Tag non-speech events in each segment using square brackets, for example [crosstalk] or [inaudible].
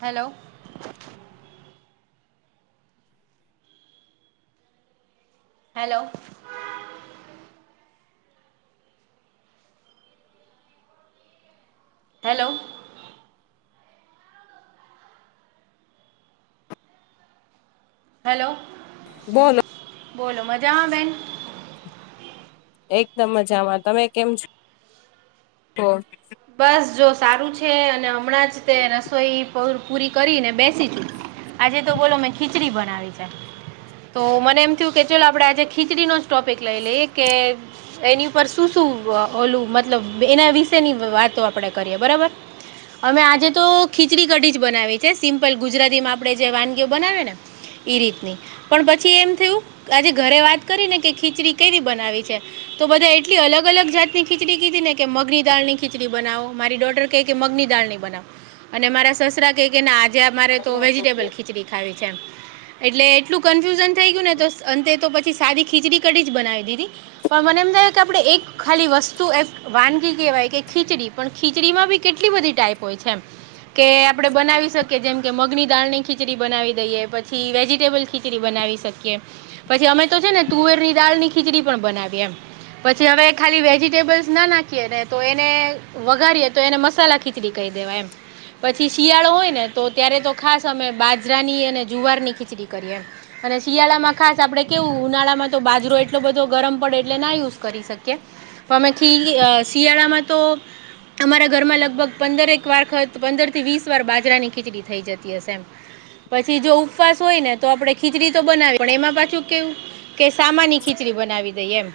Hello hello hello hello બોલો બોલો મજામાં બેન. એકદમ મજામાં તમે કેમ છ બસ જો સારું છે અને હમણાં જ તે રસોઈ પૂરી કરીને બેસી તું આજે તો બોલો મેં ખીચડી બનાવી છે તો મને એમ થયું કે ચલો આપડે આજે ખીચડીનોો જ ટોપિક લઈ લઈએ કે એની ઉપર શું શું ઓલું મતલબ એના વિશેની વાતો આપણેે કરીએ બરાબર અમે આજે તો ખીચડી કઢી જ બનાવી છે સિમ્પલ ગુજરાતી માં આપડે જે વાનગી બનાવે ને એ રીતની પણ પછી એમ થયું આજે ઘરે વાત કરી ને કે ખીચડી કેવી બનાવી છે તો બધા એટલી અલગ અલગ જાતની ખીચડી કીધી ને કે મગની દાળની ખીચડી બનાવો મારી ડોટર ક કે મગની દાળની બનાવ અને મારા સસરા આજે અમારે તો વેજીટેબલ ખીચડી ખાવી છે એટલે એટલું કન્ફ્યુન થઈ ગયું ને તો અંતે તો પછી સદી ખીચડી કડી જ બનાવી દીધી પણ મને એમ થાગ કે આપણેે એક ખાલી વસ્તુ વાનગી કેહેવાય કે ખીચડી પણ ખીચડીમાં બી કેટલી બધી ટાઈપ હોય છે એમ કે આપડે બનાવી શકીએ જેમ કે મગની દાળ ની ખીચડી બનાવી દઈએ પછી વેજીટેબલ ખીચડી ખીચડી બનાવી શકીએ પછી અમે તો છે ને તુવેર ની દાળ ની ખીચડી પણ બનાવીએ એમ પછી હવે ખાલી વેજીિટેબલ્સ ના નાખીએ ને તો વઘારીએ તો એને મસાલા ખીચડી કહી દેવા એમ પછી શિયાળો હોયને તો ત્યારે તો ખાસ અમે બાજરાની અને જુવાર ની ખીચડી કરીએ અને શિયાળામાં ખાસ આપડે કેવું ઉનાળામાં તો બાજરો એટલો બધો ગરમ પડે એટલે ના યુઝ કરી શકીએ આમાંથીથી શિયાળામાં તો અમારા ઘરમાં લગભગ પંદરેક વારખત પંદર થી વીસ વાર બાજરાની ખીચડી થઈ જતી હશે એમ પછી જો ઉપવાસ હોય ને તો આપડે ખીચડી તો બનાવી પણ એમાં પાછું કેવું કે સામાની ખીચડી બનાવી દઈ એમ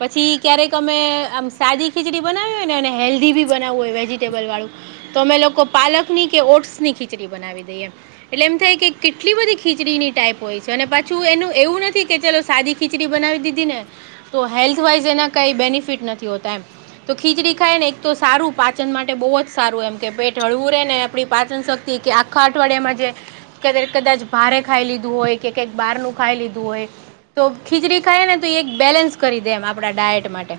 પછી ક્યારેક અમે આમ સાજી ખીચડી બનાવી હોય ને અને હેલ્ધી બી બવવું હોય વેજિટેબલ વાળું તો અમે લોકો પાલકની કે ઓટ્સ ની ખીચડી બનાવી દઈએ એટલે એમ થાય કે કેટલી બધી ખીચડીની ટાઈપ હોય છે અને પાછું એનું એવું નથી કે ચલો સાદી ખીચડી બનાવી દીધી ને તો હેલ્થવાઈઝ એના કાંઈ બેનિફિટ નથી હોતા એમ તો ખીચડી ખાય ને એક તો સારું પાચન માટે બહુ જ સારું એમ કે પેટ હળવું રે ને આપણી પાચન શક્તિ ત કે આખા આઠવાડિયામાંજ ક કદાચ ભારે ખાઈ લીધું હોય કે કઈક બારનુંું ખાઈ લીધું હોય તો ખીચડી ખાઈ ને તો એક બેલેન્સ કરી દેમ આપડા ડાયટ માટે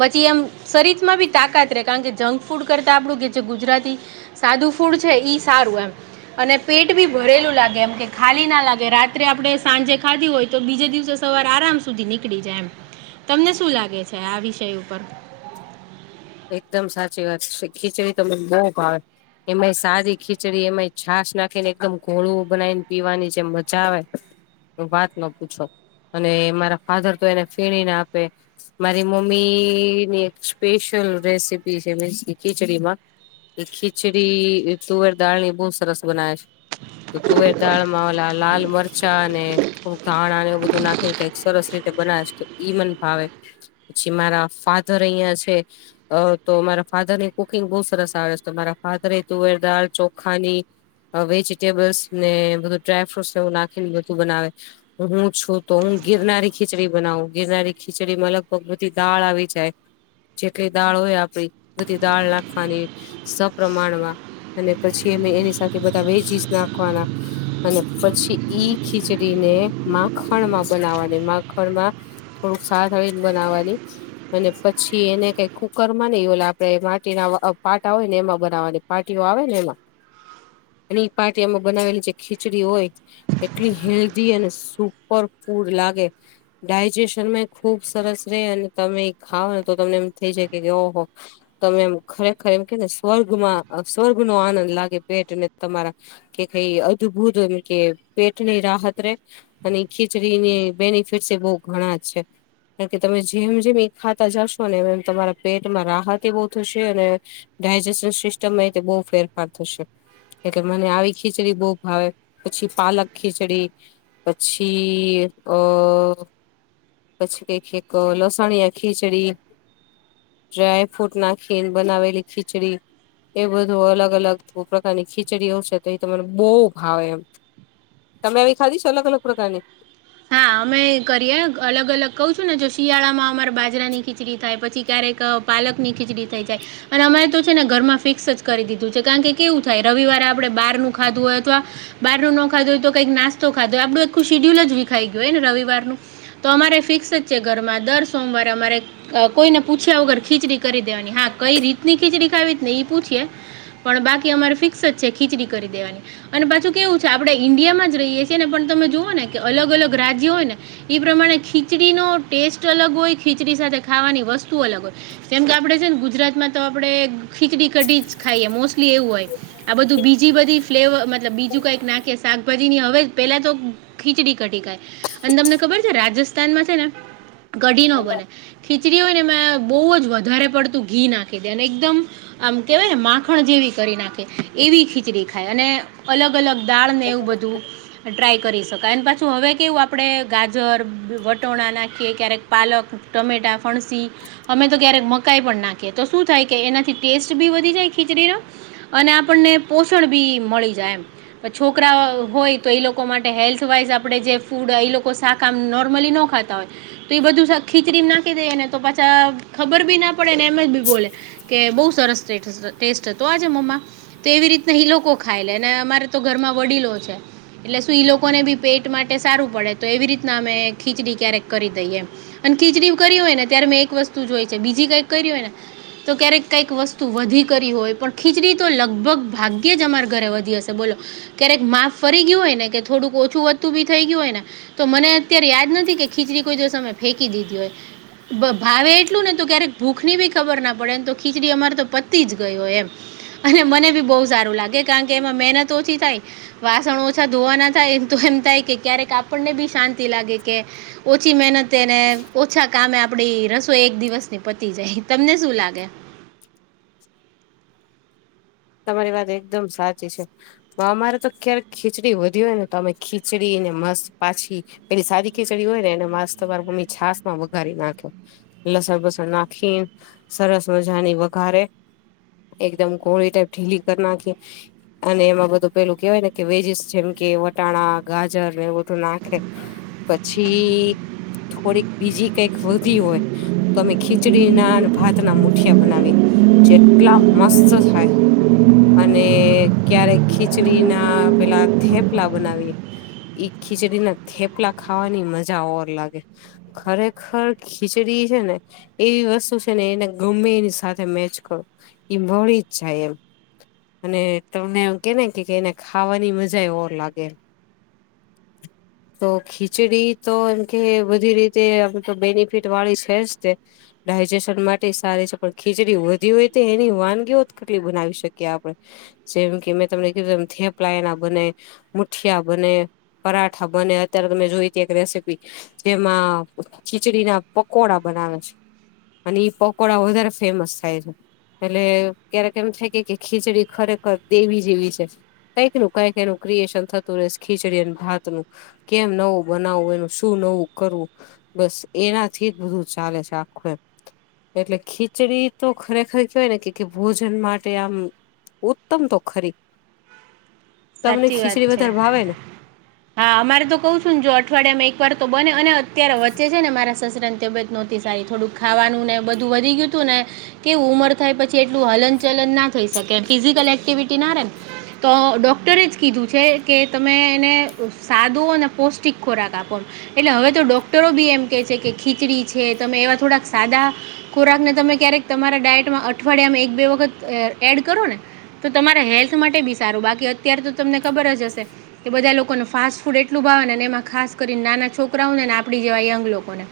પછી એમ શરીર માં બી તાકાત રહે કારણ કે જંક ફૂડ કરતા આપણું કે છે ગુજરાતી સાદું ફૂડ છે એ સારું એમ અને પેટ ભી ભરેલું લાગે એમ કે ખાલી ના લાગે રાત્રે આપડણે સાંજે ખાધી હોય તો બીજે દિવસે સવાર આરામ સુધી નીકળી જાય એમ તમને શું લાગે છે આ વિષય ઉપર એકદમ સાચી વાત છે ખીચડી તમને બહુ ભાવે એમાંય સારી ખીચડી એમાંય છાસ નાખી ને એકદમ ઘોળું બનાવીને પીવાની જે મજા આવે વાત ન પૂછો અને મારા ફાધર તો એને ફેણીને આપે મારી મમ્મી ની એક સ્પેશિયલ રેસીપી છે મીન્સ ખીચડીમાં એ ખીચડી તુવેર દાળની બહુ સરસ બનાવે છે તો તુવેર દાળમાં ઓલા લાલ મરચાં અને થોડુંક ધાણ આ એવું બધું નાખે ને કઈક સરસ રીતે બનાવે તો ઈ મન ભાવે પછી મારા ફાધર અહિયાં છે અ તો મારા ફાધર ને કુકિંગ બહુ સરસ આવે છે તો મારા ફાધર તુવેરદાળ ચોખાની- - વેજીિટેબલ્સ ને બધું ડ્રાયફ્રૂટ એવું નાખેને બધું બનાવે. હું છું તો હું ગિરનારી ખીચડી બનાવું ગિરનારી ખીચડી માં લગભગ બધી દાળ આવી જાય. જે કઈ દાળ હોય આપડી બધી દાળ નાખવાની સપ્રમાણમાં- - અને પછી અમે એની સાથે બધા વેજીસ નાખવાના- - અને પછી ઈ ખીચડીને માખણ માં બનાવવાની માખણ માં- - થોડુંક સાથળીને બનાવાની અને પછી- - એને કઈ કુકર માં નઈલે આપડે માટીના પાટા હોય ને એમાં બનાવાની પાટીઓ આવે ને એમાં- - [inaudible] અને એ પાારટી એમાં બનાવેલી જે ખીચડી હોય- - એટલી હેલ્ધી અને સુપર ફૂડ લાગે- - ડાયજેશનમાં ખુબ સરસ ર અને તમે ખાવ ને તો તમને એમ થઇ જાય ઓહો- - તમે એમ ખરેખર એમ કે ને સ્વર્ગમાં સ્વર્ગ નો આનંદ લાગે પેટ ને તમારા- - કે કઈ અદભુત કે પેટની રાહત રે- - અને ખીચડીની બેનિફિટસ એ બહ ઘણા છે. કારણ કે તમે જેમ જેમ એ ખાતા જશો ને એમ એમ તમારા પેટમાં રાહત એ બહુ થશે અને- - ડાયજેશન સિસ્ટમમાં બહુ ફેરફાર થશે. એટલે મને આવી ખીચડી બહુ ભાવે પછી પાલક ખીચડી- - પછી અ- - પછી કઈક એક લસણય ખીચડી- - ડ્રાયફ્રૂટ નાખીને બનાવેલી ખીચડી- - એ બધું અલગ અલગ પ્રકારની ખીચડી આવશે તો એ તમાને બહુ ભાવે એમ- - તમે ખાધીશું અલગ અલગ પ્રકારને? હા અમે કરીએ અલગ અલગ કહું છું ને જો શિયાળામાં અમારા બાજરાની ખીચડી થાય પછી ક્યારેક- - પાલકની ખીચડી થઈ જાય- - અને અમારે તો છે ને ઘરમાં ફિક્સ જ કરી દીધું છે કારણ કે કેવું થાય રવિવારે આપણેે બાર નનું ખાધું હોય અથવા- - બારું નોાધ હોય તો કંઈક નાસ્તોાધોય આપડું આખું શડ્યુલ જ વિખાઈ ગયુંય ને રવિવારનું- - તો અમારે ફિક્સ જ છે ઘરમાં દર સોમવારે અમારે- - કોઈને પૂછ્યા વગર ખીચડી કરી દેવાની હા કઈ રીતની ખીચડી ખાવી ને પૂછીય- - પણ બાકી અમારે ફિક્સ જ છે ખીચડી કરી દેવાની- - અને પાછું કેવું છે આપણે ઈન્ડિયામાં જ રહીએ છીએ ને પણ તમે જુઓ ને કે અલગ અલગ રાજ્ય હોય ને- - એ પ્રમાણે ખીચડીનો ટેસ્ટ અલગ હોય ખીચડી સાથે ખાવાની વસ્તુ અલગ હોય- - જેમ કે આપડે છે ને ગુજરાતમાં તો આપડણે ખીચડી કઢી જ ખાઈએ મોસ્ટલી એવું હોય- - આ બધું બીજી બધી ફ્લેવર મતલબ બીજું કઈક નાખી શાકભાજીની હવે પેલા તો- - ખીચડી કઢી ગાય અને તમને ખબર છે રાજસ્થાનમાં છે ને કઢી ન બને- - ખીચડી હોય ને મેં બહુ જ વધારે પડતું ઘી નાખી દે અને એકદમ- - આમ કેવાય ને માખણ જેવી કરી નાખે એવી ખીચડી ખાય અને અલગ અલગ- - દાળને એવું બધું ટ્રાય કરી શકું- - એને પાછું હવે કેવું આપણે ગાજર વટોણા નાખીએ ક્યારેક પાલક ટમેટા ફણસી- - અમે તો ક્યારેક મકાઈ પણ નાખીએ તો શું થાય કે એનાથી ટેસ્ટ ભી વધી જાય ખીચડીનો- - અને આપણને પોષણ બી મળી જાય એમ છોકરા હોય તો એ લોકો માટે હેલ્થ- - આપે જે ફૂડ એ લોકો શાક નોર્મલી ન ખાતા હોય તો એ બધું ખીચડી નાખ- - દેને તો પાછા ખબર બી ના પડેને એમ જ બી બોલે- - કે બહુ સરસ ટેસ્ટ હતો આજે મોમા. તો એવી રીતના ઈ લોકો ખાઈ લે અને અમારે તો ઘરમાં વડીલો છે એટલે શું ઈ લોકો- - લોકોને બી પેટ માટે સારું પડે તો એવી રીતના અમે ખીચડી ક્યારેક કરી દઈએ. અને ખીચડી કરી હોય ને ત્યારે મેં એક વસ્તુ જોય છે બીજી કઈક કરી હોય ને- - તો ક્યારેક કઈક વસ્તુ વધી કરી હોય પણ ખીચડી તો લગભગ- - ભાગ્યે જ અમારા ઘરે વધી હશે બોલો ક્યારેક માફ ફરી ગયું હોય ને કે- - થોડુંક ઓછું વધતું બી થઈ ગયું હોયને- - તો મને અત્યારે યાદ નથી કે ખીચડી કોઈ દિવસ અમે ફેંકી દીધી હોય ભાવે એટલું ને તો ક્યારેક ભૂખ ની બી ખબર ના પડે એમ તો ખીચડી અમારે તો પતી જ ગયો એમ અને મને ભી બહુ સારું લાગે કારણ કે એમાં મહેનત ઓછી થાય વાસણ ઓછા ધોવાના એમ થાય કે ક્યારેક આપણને બી શાંતિ લ કે ઓછી મહેનતેને ઓછા કા આપડી ર એક દિવસ ની પતી જાય તમને શું લાગે તમારી વાત એકદમ સાચી છે હ અમારે તો ક્યારે ખીચડી વધી હોય ને તો અમે ખીચડીને મસ્ત પાછી પેલી સાદી ખીચડી હોય ને એને માસ્ તમારા મમ્મી છાસ માં વઘારી નાખ્યો લસણ બસણ નાખી સરસ મજાની વઘારે એકદમ કોળી ટાઈપ ઢીલી કર નાખ અને એમાં બધું પેલું કેહેવાય ને કે વેજીસ જેમ કે વટાણા ગાજર ને એવું બધું નાખે પછી થોડીક બીજી કઈક વધી હોય તો અમે ખીચડીના અને ભાત ના મુઠિયા બનાવી જેટલા મસ્ત થાય અને ક્યારેક ખીચડી ના પેલા થેપલા બનાવીએ ખીચડીના થેપલા ખાવાની મજા ઓર લાગે ખરેખર ખીચડી છે ને એવી વસ્તુ છે ને એને ગમે એની સાથે મેચ કરો એ મળી જ જાય એમ અને તમને એ કેને કે એને ખાવાની મજા એ ઓવ લાગે હ તો ખીચડી તો એમ કે બધી રીતેમ તો બેનિફિટ વાળી છે જ તે ડાયજેશન માટે સારી છે પણ ખીચડી વધી હોય તો એની વાનગીઓ કેટલી બનાવી શકે કે આપડે જેમ કે મેં તમને કીધુંું થેપલાયા ના બને મુઠિયા બને પરાઠા બને અત્યારે મેં જોઈ ત એક રેસીપી જેમાં ખીચડી ના પકોડા બનાવે છે અને ઈ પકોડા વધારે ફેમસ થાય છે એટલે ક્યારેક એમ થાય કે ખીચડી ખરેખર દેવી જેવી છે કંઈક નું કઈક એનું ક્રિએશન થતું રહેસ ખીચડી અને ભાત નું કેમ નવું બનાવવું એનું શું નવું કરવું બસ એનાથી જ બધું ચાલે છે આખું એમ એટલે ખીચડી તો ખરેખર કેવાય ને કે ભોજન માટે આમ ઉત્તમ તો ખરી તમની સાચી વાત ખીચડી છે વધારે ભાવે ને હા અમારે તો કઉ છું ને જો અઠવાડિયા માં એક વાર તો બને અને અત્યારે વચે છે ને મારા સસર તબિયત નહોતી સારી થોડુંક ખાવાનું ને બધું વધી ગયું હતું ને કે ઉમર થાય પછી એટલું હલન ચલન ના થઈ શકે ફિઝિકલ એક્ટિવિટી ના રેમ તો ડર ડૉક્ટરે જ કીધું છે કે તમે એને સાદો અને પૌષ્ટિક ખોરાક આપો એટલે હવે તો ડોક્ટરો બી એમ કે છે કે ખીચડી છે તમે એવા થોડાક સાદા ખોરાક ને તમે ક્યારેક તમારા ડાયટમાં અઠવાડિયામાં એક બે વખત એડ કરો ને તો તમારા હેલ્થ માટે બી સારું બાકી અત્ય્યારે તો તમને ખબર જ હશે એ બધા લોકોને ફાસ્ટ ફૂડ એટલું ભાવે એમાં ખાસ કરીને નાના છોકરાઓ ને ને આપડી જેવા યંગ લોકોને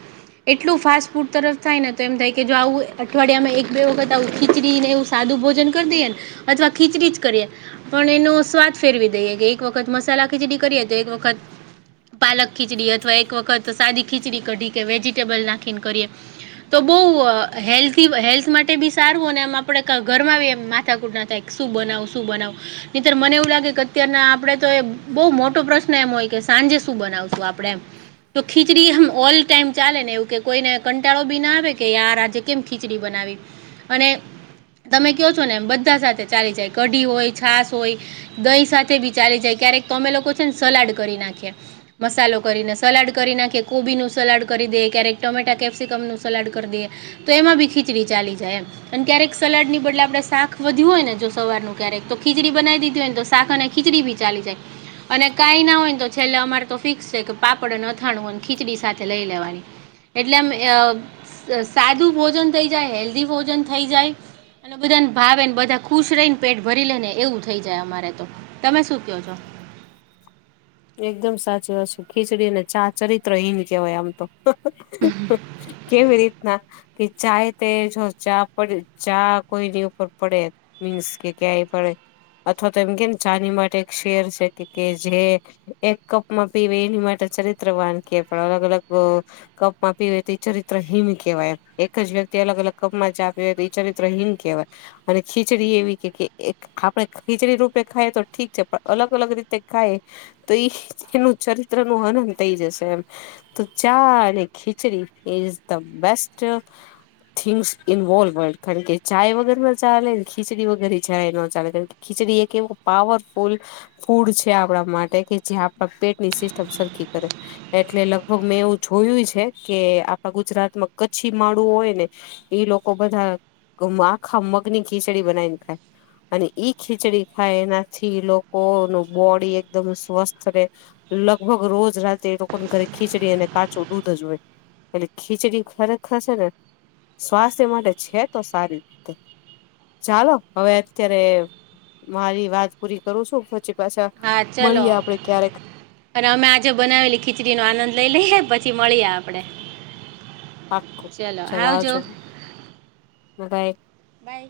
એટલું ફાસ્ટ ફૂડ તરફ થાય ને તો એમ થાય કે જો આવું અઠવાડિયામાં એક બે વખત આવું ખીચડીને એું સાદું ભોજન કરી દઈએને અથવા ખીચડી જ કરીએ પણ એનો સ્વાદ ફેરવી દઈએ કે એક વખત મસાલા ખીચડી કરીએ તો એક વખત પાલક ખીચડી અથવા એક વખત સાદી ખીચડી કઢી કે વેજીિટેબલ નાખીને કરીએ તો બઉ હેલ્ હેલ્થ માટે બી સારું અને એમ આપડે ઘરમાં માથા કુટના થાય શું બનાવ શું બનાવ અ મને એવું લાગે કે અત્યારના આપડે તો એ બહુ મોટો પ્રશ્ન એમ હોય કે સાંજે શું બનાવશું આપડે એમ તો ખીચડી આમ ઓલ ટાઈમ ચાલે ને એવું કે કોઈને કંટાળો બી ના આવે કે યાર આજે કેમ ખીચડી બનાવી અને તમે કહો છો ને એમ બધા સાથે ચાલી જાય કઢી હોય છાસ હોય દહીં સાથે બી ચાલી જાય ક્યારેક અમે લોકો છે ને સલાડ કરી નાખ્યા મસાલો કરીને સલાડ કરી નાખી કોબી નું સલાડ કરી દેએ ક્યારેક ટોમેટા કેપ્સિકમ નું સલાડ કરી દેએ તો એમાં ભી ખીચડી ચાલી જાય અને ક્યારેક સલાડ ની બદલે આપડે શાક વધ્યું હોય ને જો સવારનુંું ક્યારેક તો ખીચડી બનાવી દીધી તો શાક અને ખીચડી ભી ચાલી જાય અને કાઈ ના હોય ને તો છેલ્લે અમારે તો ફિક્સ છે કે પાપડ અથાણું અને ખીચડી સાથે લઈ લેવાની એટલેમ સાદું ભોજન થઈ જાય હેલ્ધી ભોજન થઈ જાય અને બધાને ભાવેને બધા ખુશ રહીને પેટ ભરી લે ને એવું થઈ જાય અમારે તો તમે શું કહો છો એકદમ સાચી વાત છે ખીચડીને ચા ચરિત્ર હહીન કહેવાય આમ તો કે ફરી ના કે ચાહે તે જો ચા પડે ચા કોઈની ઉપર પડે મીન્સ કે ક્યાંય પડે અથવા તો એમ કે ને ચાની માટે એક શેર છે કે કે જે એક કપમાં પીવે એની માટે ચરિત્ર વાનકીીએ પણ અલગ અલગ કપમાં પી હોય તો ચરિત્ર હિમ કહેવાય એક જ વ્યક્તિ અલગ અલગ કપમાં જ પી હોય તો એ ચરિત્ર હિમ કહેવાય અને ખીચડી એવી કે આપડણે ખીચડી રૂપે ખાઈએ તો ઠીક છે પણ અલગ અલગ રીતે ખાય તો એ એનું ચરિત્ર નું હનન થઇ જશે એમ તો ચા અને ખીચડી is the best things involve હોય કારણ કે ચાય વગેર ના ચાલે ને ખીચડી વગેરે ચાય ન ચાલે કારણ ખીચડી એક એવું પાવરફુલ ફૂડ છે આપડા માટે કે જે આપણા પેટ ની સિસ્ટમ સરખી કરે એટલે લગભગ મેં એવું જોયું છે કે આપણા ગુજરાતમાં કચ્છી માળું હોય ને એઈ લોકો બધા આખા મગની ખીચડી બનાવી ને ખાય અને ઈ ખીચડી ખાય એનાથી લોકો ન બોડી એક એકદમ સ્વસ્થ રહેે લગભગ રોજ રાતે એ લોકોને ઘરે ખીચડી અને કાચું દૂધ જ હોય એટલે ખીચડી ખરેખર છે ને સ્વાસ્થ્ય માટે છે તો સારી રીતે ચાલો હવે અત્યારે મારી વાત પૂરી કરું છું પછી પાછા હા ચાલો મળીએ આપડે ક્યારેક અને અમે આજે બનાવેલી ખીચડીનોો આનંદ લઈ લઈએ પછી મળીએ આપડે પાક ચલા આવજો જોોગ એક બાય